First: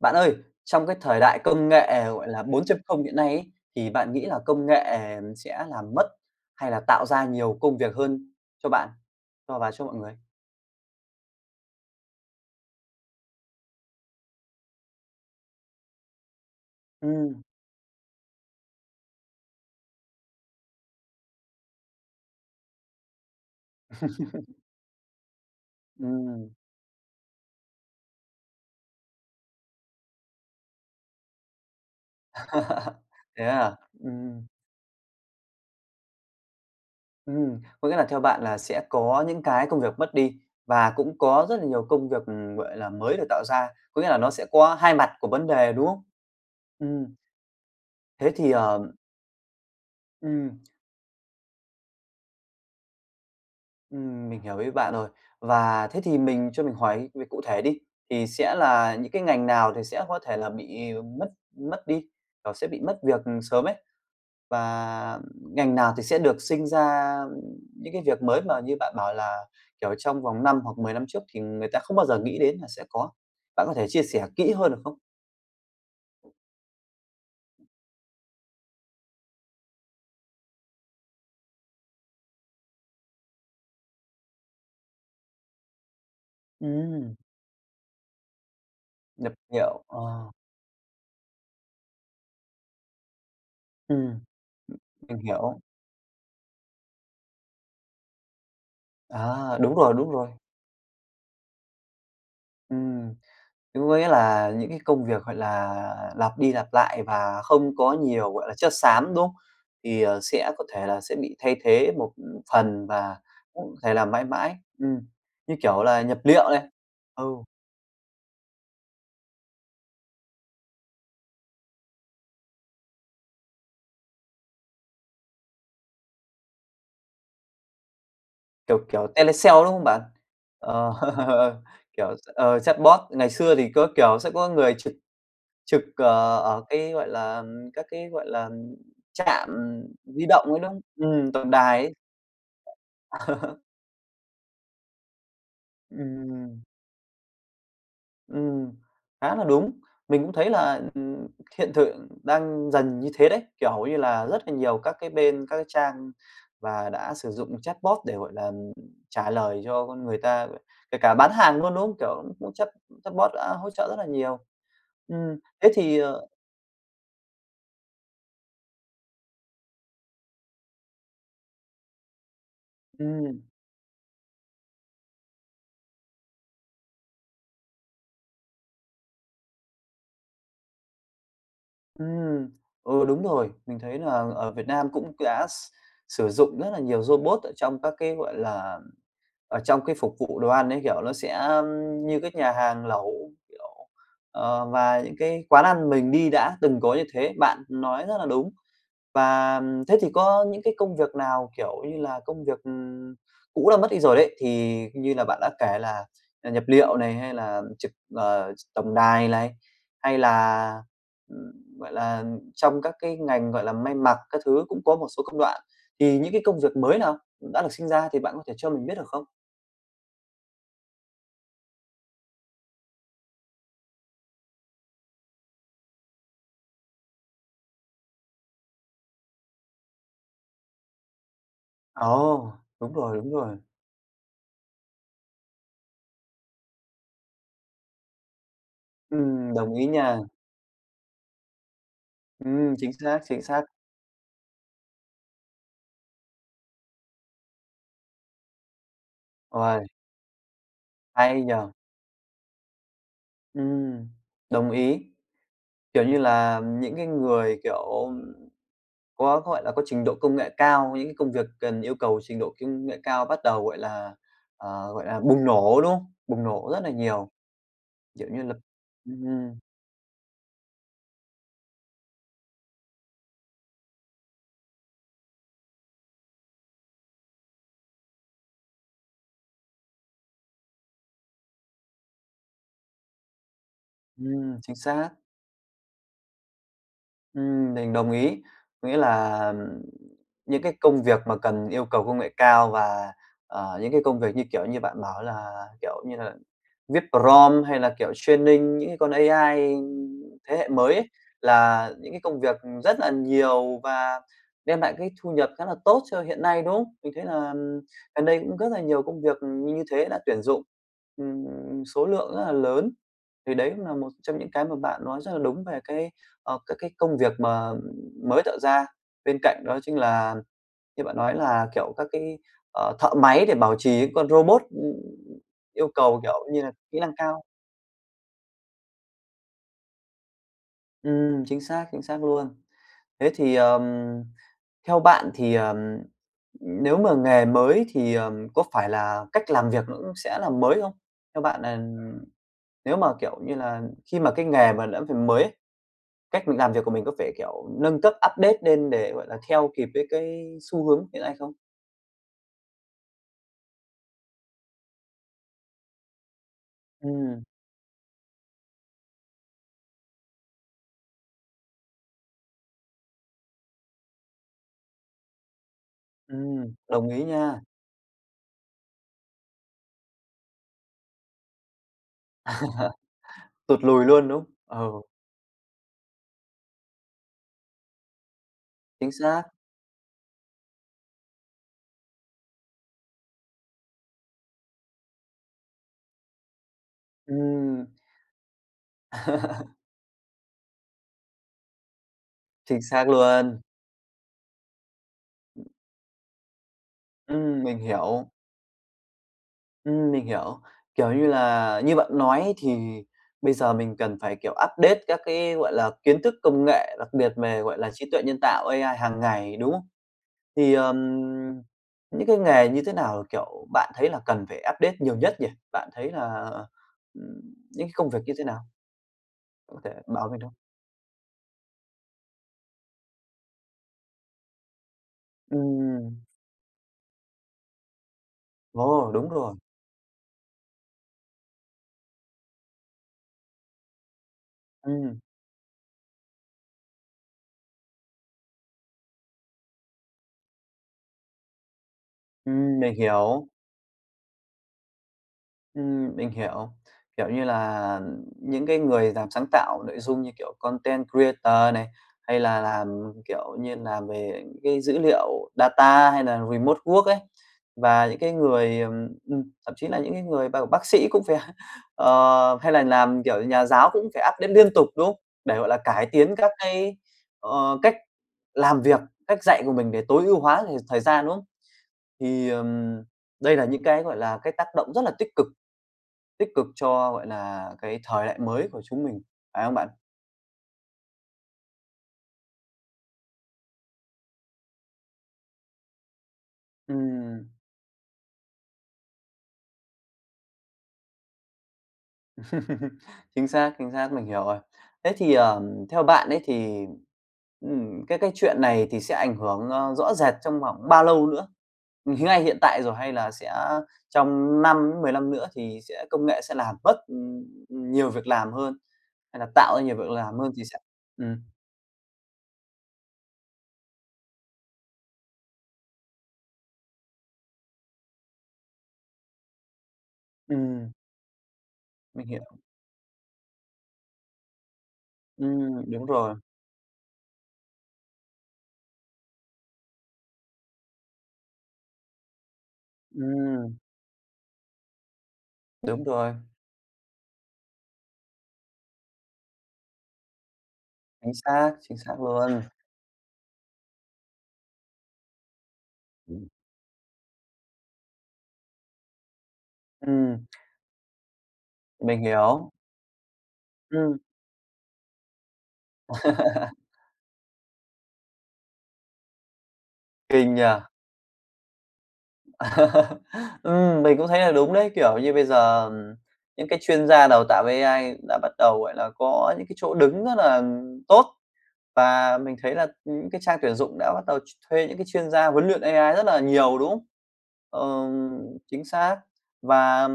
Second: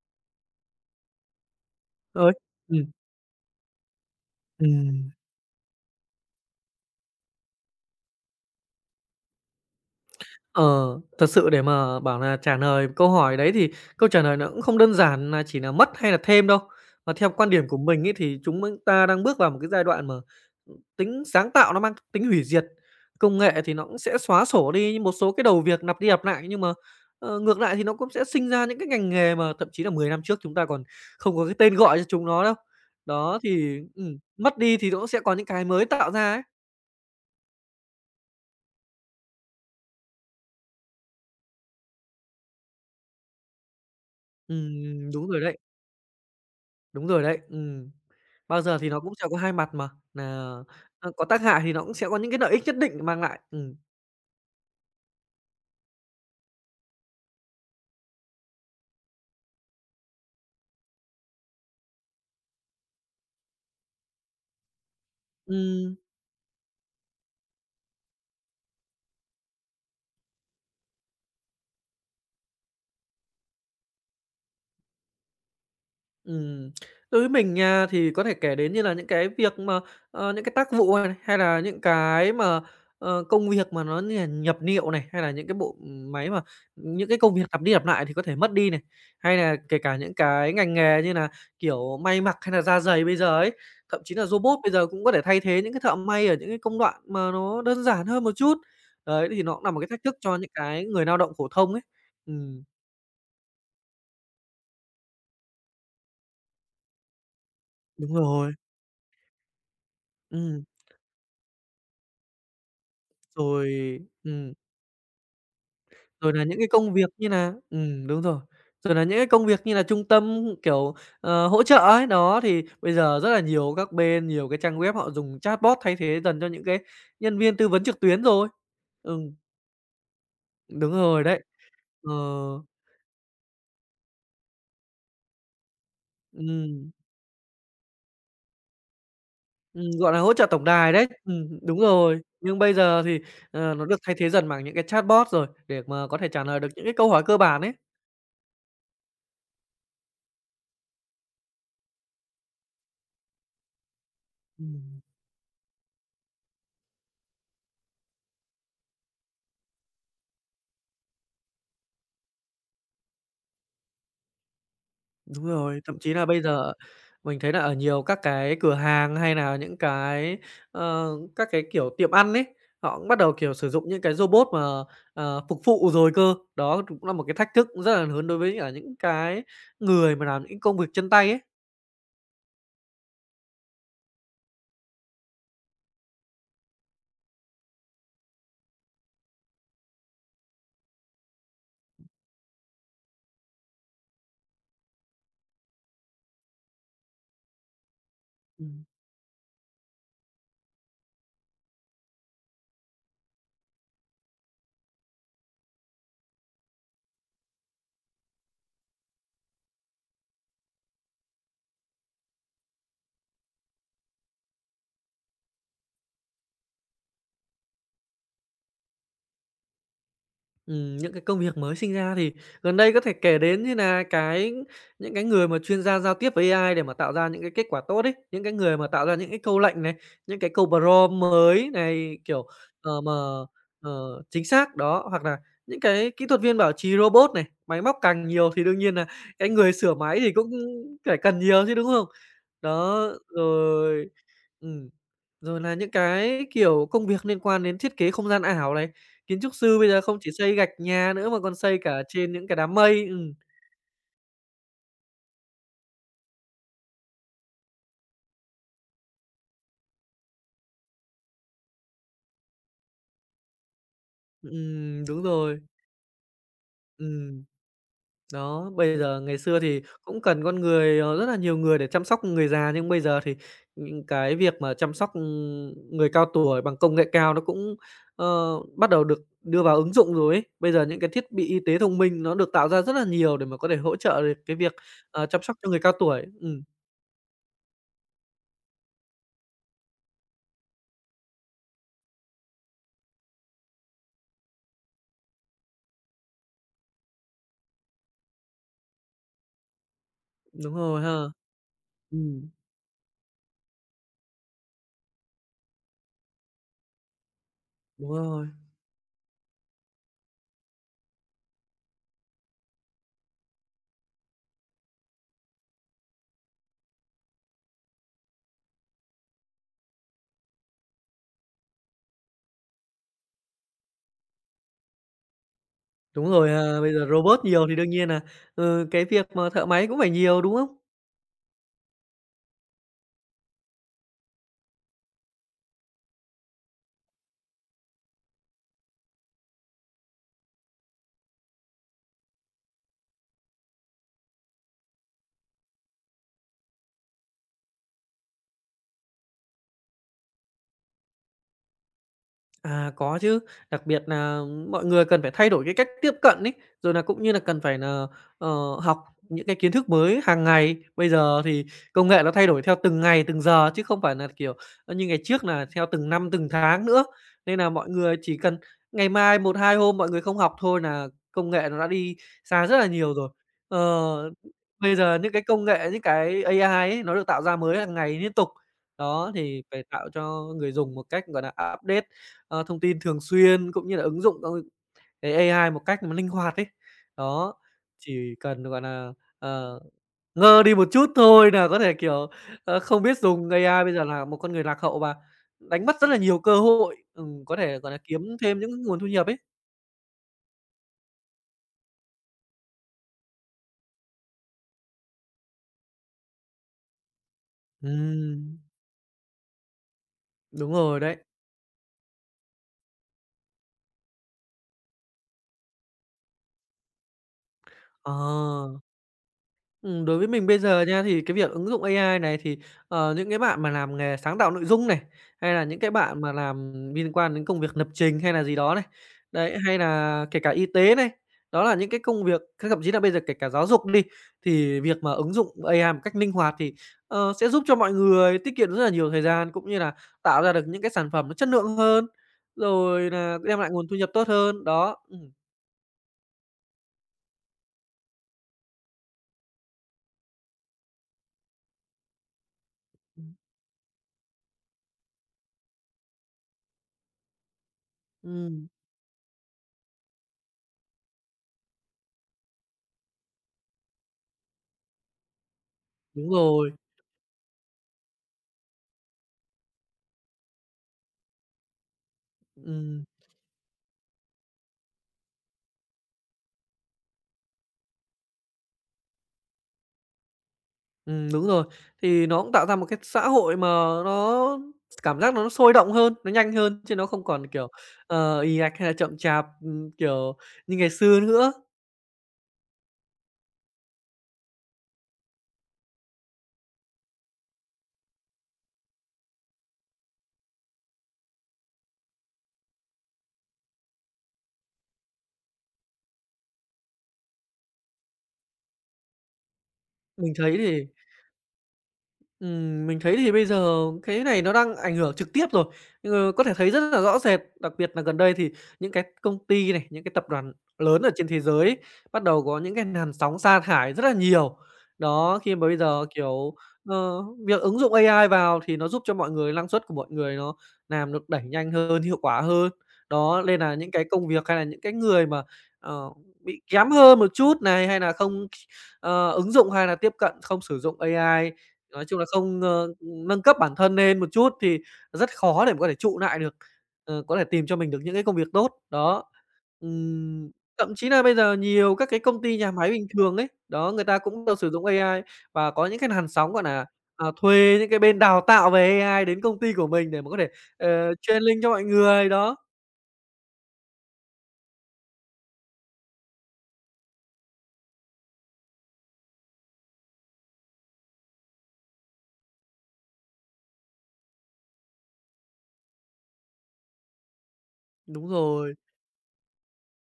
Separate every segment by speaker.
Speaker 1: Bạn ơi, trong cái thời đại công nghệ, gọi
Speaker 2: Rồi.
Speaker 1: là, bốn chấm
Speaker 2: ừm,
Speaker 1: không hiện nay ấy, thì bạn nghĩ là công nghệ
Speaker 2: ừm.
Speaker 1: sẽ làm mất hay là tạo ra nhiều công việc hơn cho bạn, và cho mọi người?
Speaker 2: Ờ, Thật sự để mà bảo là trả lời câu hỏi đấy thì câu trả lời nó cũng không đơn giản là chỉ là mất hay là thêm đâu. Mà theo
Speaker 1: Ừm,
Speaker 2: quan điểm của mình ấy thì chúng ta đang bước vào một cái giai đoạn mà, tính sáng tạo nó mang tính hủy diệt. Công nghệ thì nó cũng sẽ xóa sổ đi một số cái đầu việc lặp đi lặp lại,
Speaker 1: ừm.
Speaker 2: nhưng mà, ngược lại thì nó cũng sẽ sinh ra những cái ngành nghề mà thậm chí là 10 năm trước chúng ta còn không có cái tên gọi cho chúng nó đâu. Đó,
Speaker 1: Thế à?
Speaker 2: thì,
Speaker 1: Ừm,
Speaker 2: mất đi thì nó cũng sẽ có những cái mới tạo ra ấy.
Speaker 1: ừm, có nghĩa là theo bạn là sẽ có những cái công việc mất đi và cũng có rất là nhiều công việc, gọi là, mới được tạo ra, có nghĩa là nó sẽ có hai mặt
Speaker 2: Đúng
Speaker 1: của
Speaker 2: rồi
Speaker 1: vấn
Speaker 2: đấy.
Speaker 1: đề, đúng không?
Speaker 2: Đúng
Speaker 1: Ừm,
Speaker 2: rồi đấy.
Speaker 1: thế thì,
Speaker 2: Bao giờ thì
Speaker 1: ờ
Speaker 2: nó cũng sẽ có 2 mặt mà, có tác hại thì nó cũng sẽ có những cái lợi ích nhất định mang lại. Ừm.
Speaker 1: Mình hiểu ý bạn rồi. Và thế thì mình cho mình hỏi về cụ thể đi, thì sẽ là những cái ngành nào thì sẽ có thể là bị mất mất đi, kiểu, sẽ bị mất việc sớm ấy? Và ngành nào
Speaker 2: Ừm.
Speaker 1: thì sẽ được sinh ra những cái việc mới mà như bạn bảo là, kiểu, trong vòng 5 hoặc 10 năm trước thì người ta không bao giờ nghĩ đến là sẽ có? Bạn có thể chia sẻ kỹ hơn được không?
Speaker 2: Ừm, Đối với mình nha, thì có thể kể đến như là những cái việc mà, những cái tác vụ này, hay là những cái mà, công việc mà nó như là nhập liệu này, hay là những cái bộ máy mà những
Speaker 1: Ừm,
Speaker 2: cái công việc lặp đi lặp lại thì có thể mất đi này,
Speaker 1: nhập
Speaker 2: hay là kể
Speaker 1: liệu,
Speaker 2: cả những cái ngành nghề như là, kiểu, may mặc hay là da giày bây giờ ấy, thậm chí
Speaker 1: ừm,
Speaker 2: là robot bây giờ cũng có
Speaker 1: mình
Speaker 2: thể thay
Speaker 1: hiểu.
Speaker 2: thế những cái thợ may ở những cái công đoạn mà nó đơn giản hơn một chút. Đấy, thì nó
Speaker 1: À,
Speaker 2: cũng là
Speaker 1: đúng
Speaker 2: một cái
Speaker 1: rồi,
Speaker 2: thách
Speaker 1: đúng
Speaker 2: thức
Speaker 1: rồi.
Speaker 2: cho những cái người lao động phổ thông ấy. Ừm,
Speaker 1: Ừm. Đúng, có nghĩa là những cái công việc, gọi là, lặp đi lặp lại và không có
Speaker 2: đúng
Speaker 1: nhiều, gọi
Speaker 2: rồi,
Speaker 1: là, chất xám, đúng không? Sẽ có
Speaker 2: ừm,
Speaker 1: thể là sẽ bị thay thế một phần và cũng có thể
Speaker 2: rồi
Speaker 1: làm mãi
Speaker 2: ừm.
Speaker 1: mãi. Như kiểu là nhập
Speaker 2: Rồi
Speaker 1: liệu
Speaker 2: là những
Speaker 1: này,
Speaker 2: cái công việc
Speaker 1: ừ,
Speaker 2: như là, đúng rồi, rồi là những cái công việc như là trung tâm, kiểu, hỗ trợ ấy, đó, thì bây giờ rất là nhiều các bên, nhiều cái trang web họ dùng chatbot thay thế dần cho những cái nhân viên tư vấn trực tuyến rồi.
Speaker 1: kiểu,
Speaker 2: Ừm,
Speaker 1: telesale, đúng không bạn?
Speaker 2: đúng
Speaker 1: Ờ,
Speaker 2: rồi đấy. Ờ,
Speaker 1: chatbot. Ngày xưa thì có, kiểu, sẽ có người trực trực, ờ, ở
Speaker 2: ừm,
Speaker 1: cái, gọi là, các cái, gọi là, trạm
Speaker 2: gọi là,
Speaker 1: di
Speaker 2: hỗ
Speaker 1: động
Speaker 2: trợ
Speaker 1: ấy,
Speaker 2: tổng
Speaker 1: đúng không?
Speaker 2: đài đấy.
Speaker 1: Tổng đài
Speaker 2: Đúng
Speaker 1: ấy.
Speaker 2: rồi. Nhưng bây giờ thì, nó được thay thế dần bằng những cái chatbot rồi, để mà có thể trả lời
Speaker 1: Ừm.
Speaker 2: được những cái câu hỏi cơ bản ấy.
Speaker 1: Ừm, khá là đúng. Mình cũng thấy là, hiện tượng đang dần như thế đấy, kiểu như là, rất là nhiều các
Speaker 2: Ừm.
Speaker 1: cái bên, các cái trang và đã sử dụng chatbot để, gọi là, trả lời cho con người ta, kể cả bán hàng luôn, đúng không? Kiểu, cũng chatbot đã hỗ trợ rất là nhiều.
Speaker 2: Đúng
Speaker 1: Thế
Speaker 2: rồi,
Speaker 1: thì,
Speaker 2: thậm chí
Speaker 1: ờ
Speaker 2: là bây giờ mình thấy là ở nhiều các cái cửa hàng hay là những cái, ờ, các cái, kiểu, tiệm ăn ấy, họ cũng bắt đầu,
Speaker 1: ừm,
Speaker 2: kiểu, sử dụng những cái robot mà, phục vụ rồi cơ. Đó cũng là một cái thách thức rất là lớn đối với cả những cái người mà làm những công việc chân tay ấy.
Speaker 1: ừm, ừ, đúng rồi, mình thấy là ở Việt Nam cũng đã sử dụng rất là nhiều robot ở trong các cái, gọi là ở trong cái phục vụ đồ ăn ấy, kiểu, nó sẽ như các nhà hàng lẩu, kiểu, và những cái quán ăn mình đi đã từng có như thế, bạn nói rất là đúng.
Speaker 2: Ừm.
Speaker 1: Và thế thì có những cái công việc nào, kiểu như là, công việc, cũ đã mất đi rồi đấy, thì như là bạn đã kể là, à, nhập liệu này, hay là trực tổng đài này, hay là, ừm, gọi là, trong các cái ngành, gọi là, may mặc các thứ cũng có một số công đoạn, thì những cái công việc mới nào đã được sinh ra thì bạn có thể cho mình biết được không?
Speaker 2: Những cái công việc mới sinh ra thì gần đây có thể kể đến như là những cái người mà chuyên gia giao tiếp với AI để mà tạo ra những cái kết quả tốt ấy, những cái người mà tạo ra những cái câu lệnh này, những cái câu prompt mới này, kiểu,
Speaker 1: Ồ, đúng
Speaker 2: ờ, mà,
Speaker 1: rồi, đúng rồi.
Speaker 2: ờ, chính xác, đó. Hoặc là những cái kỹ thuật viên bảo trì robot này, máy móc càng nhiều thì đương nhiên là cái người
Speaker 1: Đồng ý
Speaker 2: sửa
Speaker 1: nha.
Speaker 2: máy thì cũng phải cần nhiều chứ, đúng không?
Speaker 1: Chính
Speaker 2: Đó,
Speaker 1: xác, chính xác.
Speaker 2: rồi ừm. Rồi là những cái, kiểu, công việc liên quan đến thiết kế không gian ảo này, kiến trúc sư
Speaker 1: Uầy,
Speaker 2: bây giờ không chỉ xây gạch nhà nữa mà
Speaker 1: hay nhỉ?
Speaker 2: còn xây cả trên những cái đám mây,
Speaker 1: Ừm, đồng ý. Kiểu như là, những cái người, kiểu, có, gọi là, có trình độ công nghệ cao, những cái công việc cần yêu cầu trình độ công nghệ cao bắt đầu, gọi là, gọi là,
Speaker 2: đúng
Speaker 1: bùng
Speaker 2: rồi,
Speaker 1: nổ, đúng không? Bùng nổ rất là nhiều,
Speaker 2: ừm.
Speaker 1: kiểu như là
Speaker 2: Đó, bây giờ ngày
Speaker 1: ừm,
Speaker 2: xưa thì cũng cần con người, rất là nhiều người để chăm sóc người già, nhưng bây giờ thì những cái việc mà chăm sóc, người cao tuổi bằng công nghệ cao nó cũng, bắt đầu được đưa vào ứng dụng rồi ấy. Bây giờ những cái thiết bị y tế thông minh nó được tạo ra rất là nhiều để mà có thể hỗ trợ được cái
Speaker 1: chính
Speaker 2: việc,
Speaker 1: xác.
Speaker 2: chăm sóc cho người cao tuổi.
Speaker 1: Mình đồng ý. Có nghĩa là, những cái công việc mà cần yêu cầu công nghệ cao và, những cái công việc như, kiểu như, bạn bảo là, kiểu như là, viết prompt hay là, kiểu, training những cái con AI thế hệ
Speaker 2: Đúng
Speaker 1: mới
Speaker 2: rồi
Speaker 1: ấy,
Speaker 2: ha.
Speaker 1: là những cái công
Speaker 2: Ừm,
Speaker 1: việc rất là nhiều và đem lại cái thu nhập khá là tốt cho hiện nay, đúng không? Mình thấy là
Speaker 2: đúng
Speaker 1: gần đây
Speaker 2: rồi.
Speaker 1: cũng rất là nhiều công việc như như thế đã tuyển dụng, ừm, số lượng rất là lớn. Thì đấy cũng là một trong những cái mà bạn nói rất là đúng về cái các cái công việc mà mới tạo ra. Bên cạnh đó chính là như bạn nói là, kiểu, các cái, thợ máy để bảo trì những con robot, yêu cầu,
Speaker 2: Đúng
Speaker 1: kiểu
Speaker 2: rồi,
Speaker 1: như là,
Speaker 2: à, bây
Speaker 1: kỹ
Speaker 2: giờ
Speaker 1: năng
Speaker 2: robot
Speaker 1: cao.
Speaker 2: nhiều thì đương nhiên cái việc mà thợ máy cũng phải nhiều, đúng không?
Speaker 1: Chính xác luôn. Thế thì, ờm, theo bạn thì, nếu mà nghề mới thì, có phải là cách làm việc nó cũng sẽ là mới không? Theo bạn là nếu mà, kiểu như là, khi mà cái nghề mà đã phải mới, cách mình làm việc của mình có phải, kiểu, nâng cấp, update lên để, gọi là, theo kịp với cái xu hướng hiện nay không?
Speaker 2: À, có chứ, đặc biệt là mọi người cần phải thay đổi cái cách tiếp cận ấy, rồi là cũng như là
Speaker 1: Ừm,
Speaker 2: cần phải là ờ, học những cái kiến thức mới hàng ngày. Bây giờ thì công nghệ nó thay đổi theo từng ngày, từng giờ chứ không phải là kiểu, như ngày trước là theo từng năm, từng
Speaker 1: ừm,
Speaker 2: tháng nữa.
Speaker 1: đồng ý
Speaker 2: Nên
Speaker 1: nha,
Speaker 2: là mọi người chỉ cần ngày mai một 2 hôm mọi người không học thôi là công nghệ nó đã đi xa rất là nhiều rồi.
Speaker 1: tụt
Speaker 2: Ờ,
Speaker 1: lùi luôn, đúng không?
Speaker 2: bây
Speaker 1: Ừ,
Speaker 2: giờ những cái công nghệ, những cái AI ấy nó được tạo ra mới hàng ngày liên tục.
Speaker 1: chính
Speaker 2: Đó,
Speaker 1: xác.
Speaker 2: thì phải tạo cho người dùng một cách, gọi là update thông tin thường xuyên, cũng như là ứng dụng, cái AI một cách mà linh hoạt ấy. Đó,
Speaker 1: Ừm,
Speaker 2: chỉ cần, ờ, ngơ đi một chút thôi có thể,
Speaker 1: chính
Speaker 2: không
Speaker 1: xác
Speaker 2: biết dùng
Speaker 1: luôn.
Speaker 2: AI bây giờ là một con người lạc hậu và đánh mất rất là nhiều cơ hội, có
Speaker 1: Mình
Speaker 2: thể, gọi là, kiếm
Speaker 1: hiểu,
Speaker 2: thêm những nguồn thu nhập ấy.
Speaker 1: mình hiểu. Kiểu như là, như bạn nói thì bây giờ mình cần phải, kiểu, update các cái, gọi là, kiến thức công nghệ, đặc biệt về, gọi là, trí tuệ nhân
Speaker 2: Ừm,
Speaker 1: tạo AI hàng ngày, đúng không?
Speaker 2: đúng
Speaker 1: Thì, ờm,
Speaker 2: rồi đấy.
Speaker 1: những cái nghề như thế nào, kiểu, bạn thấy là cần phải update nhiều nhất nhỉ? Bạn thấy là, ừm, những cái công
Speaker 2: Ờ.
Speaker 1: việc như thế nào? Bạn có thể
Speaker 2: Đối với
Speaker 1: bảo mình
Speaker 2: mình
Speaker 1: không?
Speaker 2: bây giờ nha, thì cái việc ứng dụng AI này thì, những cái bạn mà làm nghề sáng tạo nội dung này, hay là những cái
Speaker 1: Ừm,
Speaker 2: bạn mà làm liên quan đến công việc lập trình hay là gì đó này,
Speaker 1: ồ, đúng rồi.
Speaker 2: đấy, hay là kể cả y tế này, đó là những cái công việc thế thậm chí là bây giờ kể cả giáo dục đi, thì việc mà
Speaker 1: Ừm,
Speaker 2: ứng dụng AI một cách linh hoạt thì, sẽ giúp cho mọi người tiết kiệm rất là nhiều thời gian, cũng như là tạo ra được những cái sản phẩm nó chất lượng hơn,
Speaker 1: mình
Speaker 2: rồi là
Speaker 1: hiểu.
Speaker 2: đem lại nguồn thu nhập tốt hơn, đó.
Speaker 1: Mình hiểu. Kiểu như là, những cái người làm sáng tạo nội dung như kiểu content creator này, hay là làm,
Speaker 2: Ừm.
Speaker 1: kiểu như, làm về những cái dữ liệu data hay là remote work ấy, và những cái người, thậm chí là những cái người bác sĩ cũng phải hay là làm, kiểu, nhà giáo cũng phải update liên tục, đúng không? Để, gọi là, cải
Speaker 2: Đúng
Speaker 1: tiến các
Speaker 2: rồi,
Speaker 1: cái, cách làm việc, cách dạy của mình để tối ưu hóa thời thời gian, đúng không? Thì, ừm,
Speaker 2: ừm.
Speaker 1: đây là những cái, gọi là, cái tác động rất là tích cực, tích cực cho, gọi là, cái thời đại mới của chúng mình, phải không bạn?
Speaker 2: Đúng rồi. Thì nó cũng tạo ra một cái xã hội mà nó cảm giác nó sôi động hơn, nó nhanh hơn, chứ nó không còn,
Speaker 1: Ừm,
Speaker 2: kiểu, ì ạch hay là chậm chạp, kiểu, như ngày xưa nữa.
Speaker 1: chính xác, mình hiểu rồi. Theo bạn ấy thì, cái chuyện này thì sẽ ảnh hưởng, rõ rệt trong khoảng bao lâu nữa? Ngay hiện tại rồi hay là sẽ trong 5 mười năm nữa thì sẽ công nghệ sẽ làm mất, nhiều việc làm hơn, hay là tạo ra nhiều việc
Speaker 2: Mình
Speaker 1: làm hơn
Speaker 2: thấy
Speaker 1: thì sẽ
Speaker 2: thì
Speaker 1: ừm,
Speaker 2: Mình thấy thì bây giờ cái này nó đang ảnh hưởng trực tiếp rồi, có thể thấy rất là rõ rệt, đặc biệt là gần đây thì những cái công ty này, những cái tập đoàn
Speaker 1: ừm,
Speaker 2: lớn ở trên thế giới ấy, bắt
Speaker 1: mình
Speaker 2: đầu
Speaker 1: hiểu.
Speaker 2: có những cái làn sóng sa thải rất là nhiều. Đó, khi mà bây
Speaker 1: Đúng
Speaker 2: giờ,
Speaker 1: rồi.
Speaker 2: kiểu, việc ứng dụng AI vào thì nó giúp cho mọi người năng suất của mọi người nó làm được đẩy nhanh hơn, hiệu quả hơn. Đó, nên là
Speaker 1: Ừm,
Speaker 2: những cái công việc hay là những cái người mà,
Speaker 1: đúng
Speaker 2: ờ,
Speaker 1: rồi,
Speaker 2: bị kém hơn một chút này, hay là không Ờ, ứng dụng hay là tiếp cận không sử dụng AI,
Speaker 1: chính
Speaker 2: nói chung
Speaker 1: xác
Speaker 2: là không,
Speaker 1: luôn.
Speaker 2: nâng cấp bản thân lên một chút thì rất khó để mà có thể trụ lại được, có thể tìm cho mình được những cái công việc tốt, đó.
Speaker 1: Ừm,
Speaker 2: Ừm, thậm chí là bây giờ nhiều các
Speaker 1: mình
Speaker 2: cái công ty,
Speaker 1: hiểu.
Speaker 2: nhà máy bình thường ấy, đó, người
Speaker 1: Ừm.
Speaker 2: ta cũng đều sử dụng AI và có những cái làn sóng, thuê những cái bên đào tạo về AI đến công ty của mình để mà có thể,
Speaker 1: Kinh nhỉ?
Speaker 2: training cho mọi người, đó.
Speaker 1: Mình cũng thấy là đúng đấy, kiểu như, bây giờ, những cái chuyên gia đào tạo AI đã bắt đầu, gọi là, có những cái chỗ đứng rất là tốt. Và mình thấy là những cái trang tuyển dụng đã bắt đầu thuê những cái chuyên gia huấn luyện AI rất là nhiều, đúng không?
Speaker 2: Đúng
Speaker 1: Ờm,
Speaker 2: rồi,
Speaker 1: chính xác. Và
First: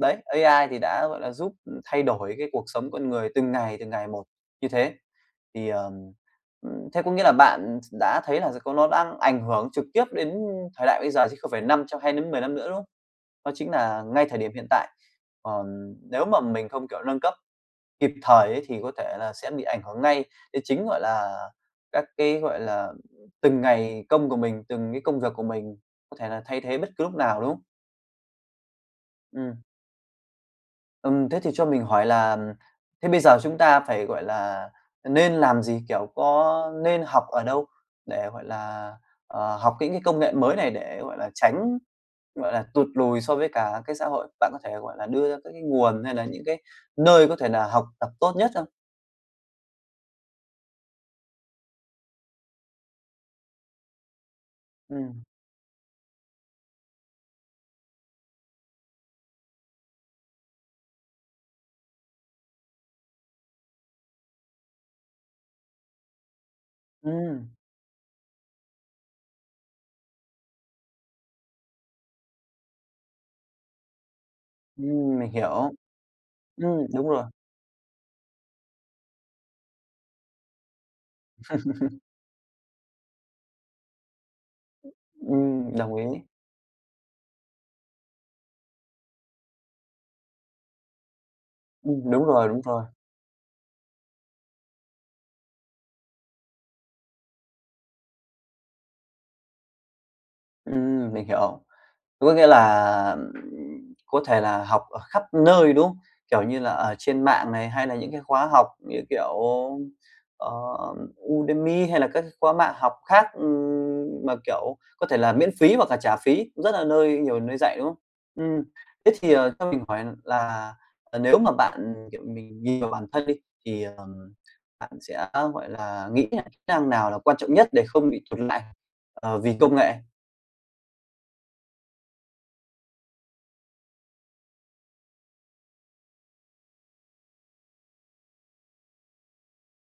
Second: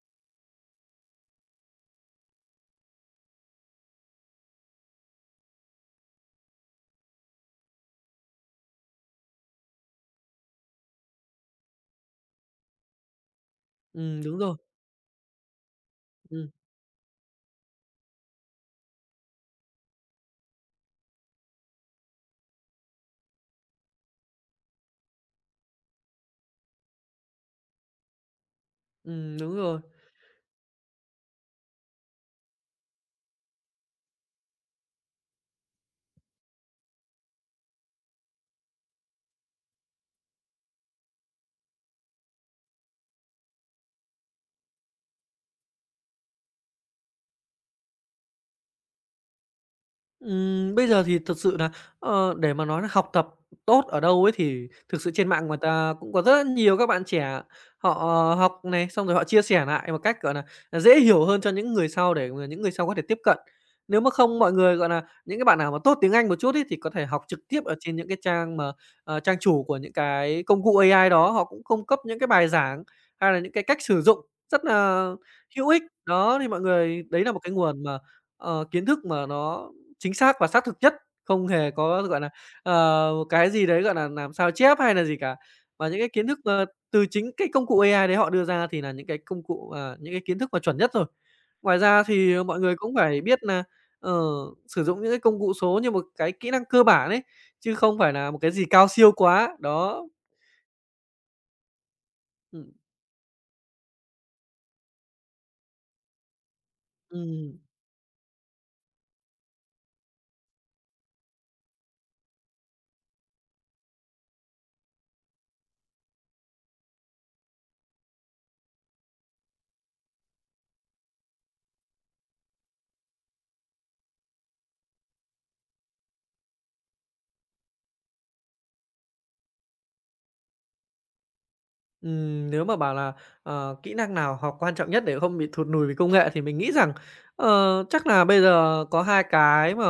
Speaker 1: đấy, AI thì đã, gọi là, giúp, thay đổi cái cuộc sống con người từng ngày một như thế. Thì, ờm, thế có nghĩa là bạn đã thấy là có nó đang ảnh hưởng trực tiếp đến thời đại bây giờ chứ không phải năm trong hai đến 10 năm nữa, đúng không? Đó chính là ngay thời
Speaker 2: đúng
Speaker 1: điểm
Speaker 2: rồi,
Speaker 1: hiện tại. Còn nếu mà
Speaker 2: ừm,
Speaker 1: mình không, kiểu, nâng cấp kịp thời ấy thì có thể là sẽ bị ảnh hưởng ngay. Đấy chính, gọi là, các cái, gọi là, từng ngày công của mình, từng cái công việc của mình có thể là thay thế bất cứ lúc nào, đúng không?
Speaker 2: đúng
Speaker 1: Ừm,
Speaker 2: rồi.
Speaker 1: thế thì cho mình hỏi là thế bây giờ chúng ta phải, gọi là, nên làm gì? Kiểu, có nên học ở đâu để, gọi là, học những cái công nghệ mới này để, gọi là, tránh, gọi là, tụt lùi so với cả cái xã hội? Bạn có thể, gọi là, đưa ra các cái nguồn hay là những cái nơi có thể là học tập tốt nhất không?
Speaker 2: Bây giờ thì thật sự là để mà nói là học tập tốt ở đâu ấy thì thực sự
Speaker 1: Ừm,
Speaker 2: trên mạng người ta cũng có rất nhiều các bạn trẻ họ học này, xong rồi họ chia sẻ lại một cách, dễ hiểu hơn cho những người sau để mà những người sau có thể tiếp cận. Nếu mà không mọi người, gọi là những cái bạn nào mà tốt tiếng Anh một chút ấy thì có thể học
Speaker 1: ừm.
Speaker 2: trực tiếp ở trên những cái trang mà, trang chủ của những cái công cụ AI đó, họ cũng cung cấp những cái bài giảng hay là những cái cách sử dụng rất là
Speaker 1: Mình
Speaker 2: hữu
Speaker 1: hiểu.
Speaker 2: ích. Đó, thì mọi người
Speaker 1: Đúng rồi.
Speaker 2: đấy là một cái nguồn mà, kiến thức mà nó chính xác và xác thực nhất, không hề có, gọi là, cái gì đấy, gọi là, làm sao chép hay là gì cả. Mà
Speaker 1: Đồng
Speaker 2: những
Speaker 1: ý.
Speaker 2: cái kiến thức, từ chính cái công cụ AI đấy họ đưa ra thì là những cái công cụ, à, những cái kiến thức mà chuẩn nhất rồi. Ngoài ra
Speaker 1: Đúng
Speaker 2: thì
Speaker 1: rồi, đúng
Speaker 2: mọi người
Speaker 1: rồi.
Speaker 2: cũng phải biết là ờ, sử dụng những cái công cụ số như một cái kỹ năng cơ bản ấy, chứ không phải là một cái gì cao siêu quá. Đó,
Speaker 1: Mình hiểu. Có nghĩa
Speaker 2: ừm,
Speaker 1: là, có thể là học ở khắp nơi, đúng không? Kiểu như là, ở trên mạng
Speaker 2: ừm.
Speaker 1: này, hay là những cái khóa học như kiểu, ờ, Udemy hay là các cái khóa mạng học khác, mà, kiểu, có thể là miễn phí hoặc là trả phí, rất là nơi nhiều nơi dạy, đúng không? Ừm, cho mình hỏi là, nếu mà bạn, kiểu, mình nhìn vào bản thân đi, thì, bạn sẽ, gọi là, nghĩ là kỹ năng nào là quan trọng nhất để không bị tụt lại, vì công nghệ?
Speaker 2: Nếu mà bảo là, kỹ năng nào học quan trọng nhất để không bị thụt lùi về công nghệ thì mình nghĩ rằng, chắc là bây giờ có hai cái mà,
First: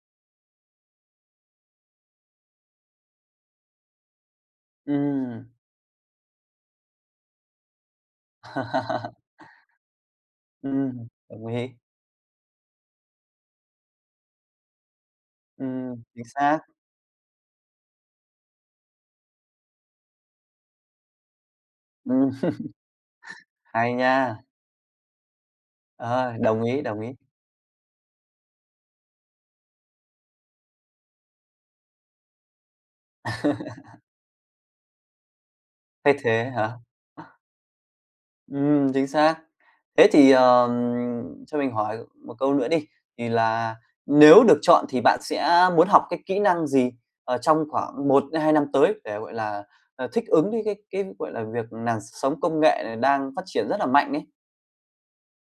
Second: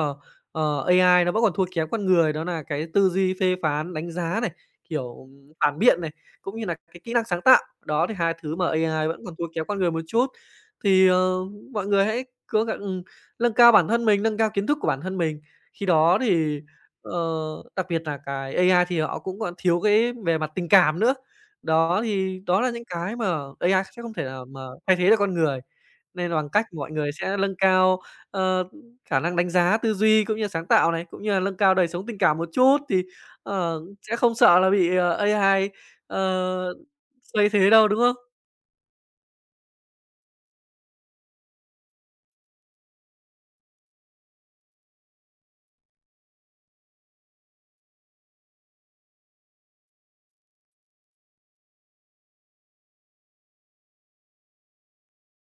Speaker 2: AI nó vẫn còn thua kém con người, đó là cái tư duy phê phán, đánh giá này, kiểu,
Speaker 1: Ừm.
Speaker 2: phản biện này, cũng như là cái kỹ năng sáng tạo. Đó, thì hai thứ mà AI vẫn còn thua kém con người một chút. Thì,
Speaker 1: Đồng ý.
Speaker 2: mọi người hãy cố gắng nâng cao bản thân mình, nâng cao kiến thức của bản thân mình. Khi đó
Speaker 1: Chính xác.
Speaker 2: thì, ờ, đặc biệt là cái AI thì họ cũng còn thiếu cái về mặt tình cảm nữa. Đó,
Speaker 1: Ừm,
Speaker 2: thì đó là những cái mà AI
Speaker 1: hay
Speaker 2: sẽ không thể
Speaker 1: nha.
Speaker 2: nào mà thay thế được con người, nên
Speaker 1: Ờ,
Speaker 2: là bằng
Speaker 1: đồng
Speaker 2: cách
Speaker 1: ý,
Speaker 2: mọi
Speaker 1: đồng ý.
Speaker 2: người sẽ nâng cao, ờ, khả năng đánh giá, tư duy cũng như sáng tạo này, cũng như là nâng cao đời sống tình cảm một chút thì, sẽ không sợ là bị, AI,
Speaker 1: Thế thế hả?
Speaker 2: ờ, thay thế đâu, đúng không?
Speaker 1: Chính xác. Thế thì, ờm, cho mình hỏi một câu nữa đi, thì là nếu được chọn thì bạn sẽ muốn học cái kỹ năng gì, trong khoảng 1 hai năm tới để, gọi là, thích ứng với cái việc làn sóng công nghệ này đang phát triển rất là mạnh ấy?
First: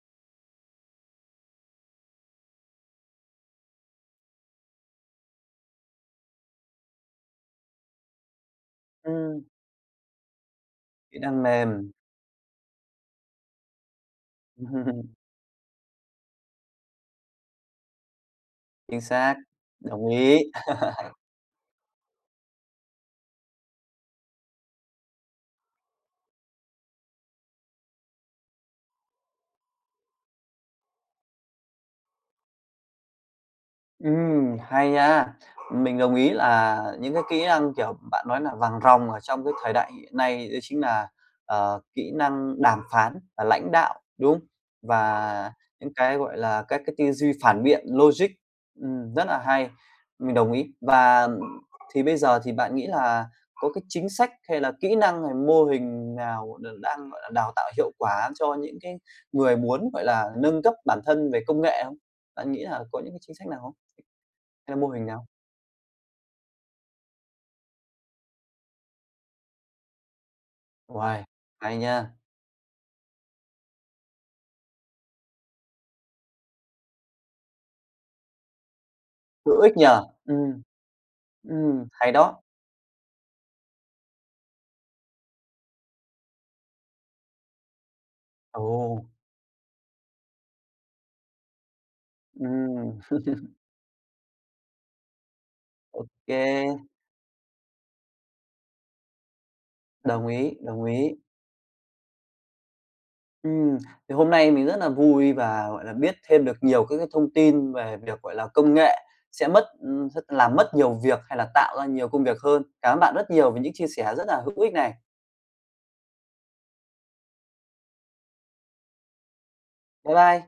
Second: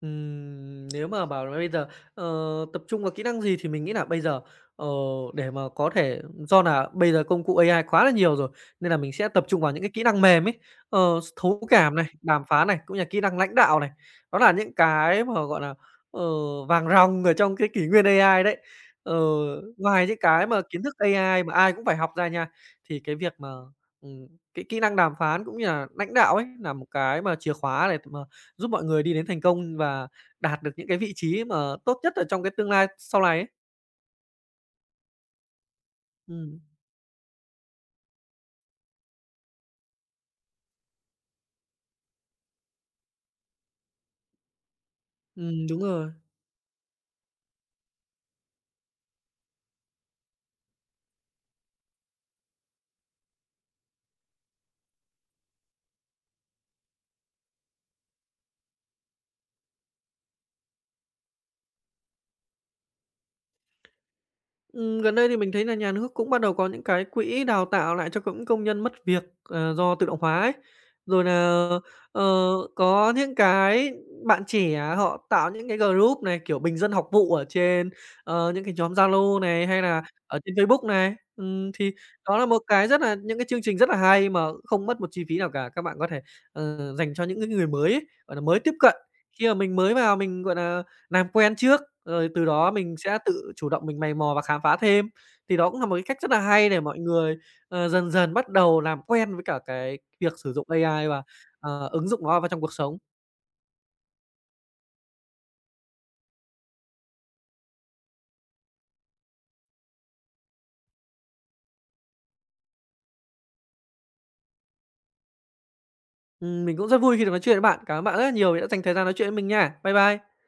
Speaker 2: Nếu mà bảo là bây giờ, ờ, tập trung vào kỹ năng gì thì mình nghĩ là bây giờ, ờ, để mà có thể do là bây giờ công cụ AI quá là nhiều rồi, nên là mình sẽ
Speaker 1: Ừm,
Speaker 2: tập trung vào những cái kỹ năng mềm ấy,
Speaker 1: kỹ năng
Speaker 2: thấu
Speaker 1: mềm.
Speaker 2: cảm này, đàm phán này, cũng như là kỹ năng lãnh đạo này. Đó là những cái mà, gọi là, ờ, vàng ròng ở trong cái kỷ nguyên AI đấy.
Speaker 1: Chính
Speaker 2: Ờ,
Speaker 1: xác,
Speaker 2: ngoài
Speaker 1: đồng
Speaker 2: những
Speaker 1: ý.
Speaker 2: cái mà kiến thức AI mà ai cũng phải học ra nha, thì cái việc mà, ừm, cái kỹ năng đàm phán cũng như là lãnh đạo ấy, là một cái mà chìa khóa này mà giúp mọi người đi đến thành công và đạt được những cái vị trí mà tốt nhất ở trong cái tương lai sau này ấy.
Speaker 1: Hay nha. Mình đồng ý
Speaker 2: Ừm,
Speaker 1: là những cái kỹ năng, kiểu, bạn nói là vàng ròng ở trong cái thời đại hiện nay đấy chính là, kỹ năng đàm phán và lãnh đạo, đúng không? Và
Speaker 2: đúng
Speaker 1: những
Speaker 2: rồi.
Speaker 1: cái, gọi là, các cái tư duy phản biện, logic, rất là hay, mình đồng ý. Và bây giờ thì bạn nghĩ là có cái chính sách hay là kỹ năng hay mô hình nào đang, gọi là, đào tạo hiệu quả cho những cái người muốn, gọi là, nâng cấp bản thân về công nghệ không? Bạn nghĩ là có những cái chính sách nào không? Hay là mô hình
Speaker 2: Gần
Speaker 1: nào?
Speaker 2: đây thì mình thấy là nhà nước cũng bắt đầu có những cái quỹ đào tạo lại cho những công nhân mất việc, do tự động hóa ấy.
Speaker 1: Uầy,
Speaker 2: Rồi là
Speaker 1: hay nha,
Speaker 2: ờ, có những cái bạn trẻ họ tạo những cái group này, kiểu, bình dân học vụ ở trên, những cái nhóm Zalo
Speaker 1: hữu
Speaker 2: này,
Speaker 1: ích
Speaker 2: hay
Speaker 1: nhỉ?
Speaker 2: là ở trên
Speaker 1: Ừm,
Speaker 2: Facebook này. Thì
Speaker 1: hay
Speaker 2: đó
Speaker 1: đó.
Speaker 2: là một cái rất là những cái chương trình rất là hay mà không mất một chi phí nào cả. Các bạn có thể, dành cho những cái người mới ấy, gọi là, mới tiếp cận.
Speaker 1: Ồ,
Speaker 2: Khi mà mình mới vào mình, gọi là làm quen trước rồi từ đó mình
Speaker 1: ừm,
Speaker 2: sẽ tự chủ động mình mày mò và khám phá thêm. Thì đó cũng là một
Speaker 1: ô
Speaker 2: cái cách rất
Speaker 1: kê,
Speaker 2: là hay để mọi người, dần dần bắt đầu làm quen với cả cái
Speaker 1: đồng
Speaker 2: việc
Speaker 1: ý,
Speaker 2: sử dụng
Speaker 1: đồng
Speaker 2: AI
Speaker 1: ý.
Speaker 2: và, ứng dụng nó vào trong cuộc sống.
Speaker 1: Ừm, thì hôm nay mình rất là vui và, gọi là, biết thêm được nhiều các cái thông tin về việc, gọi là, công nghệ sẽ mất rất làm mất nhiều việc hay là tạo ra nhiều công việc hơn. Cảm ơn bạn rất nhiều về những chia sẻ rất là hữu ích này.
Speaker 2: Mình cũng rất vui khi được nói chuyện với bạn. Cảm ơn bạn rất là nhiều vì đã dành thời gian nói chuyện với mình nha. Bye
Speaker 1: Bye
Speaker 2: bye.
Speaker 1: bye.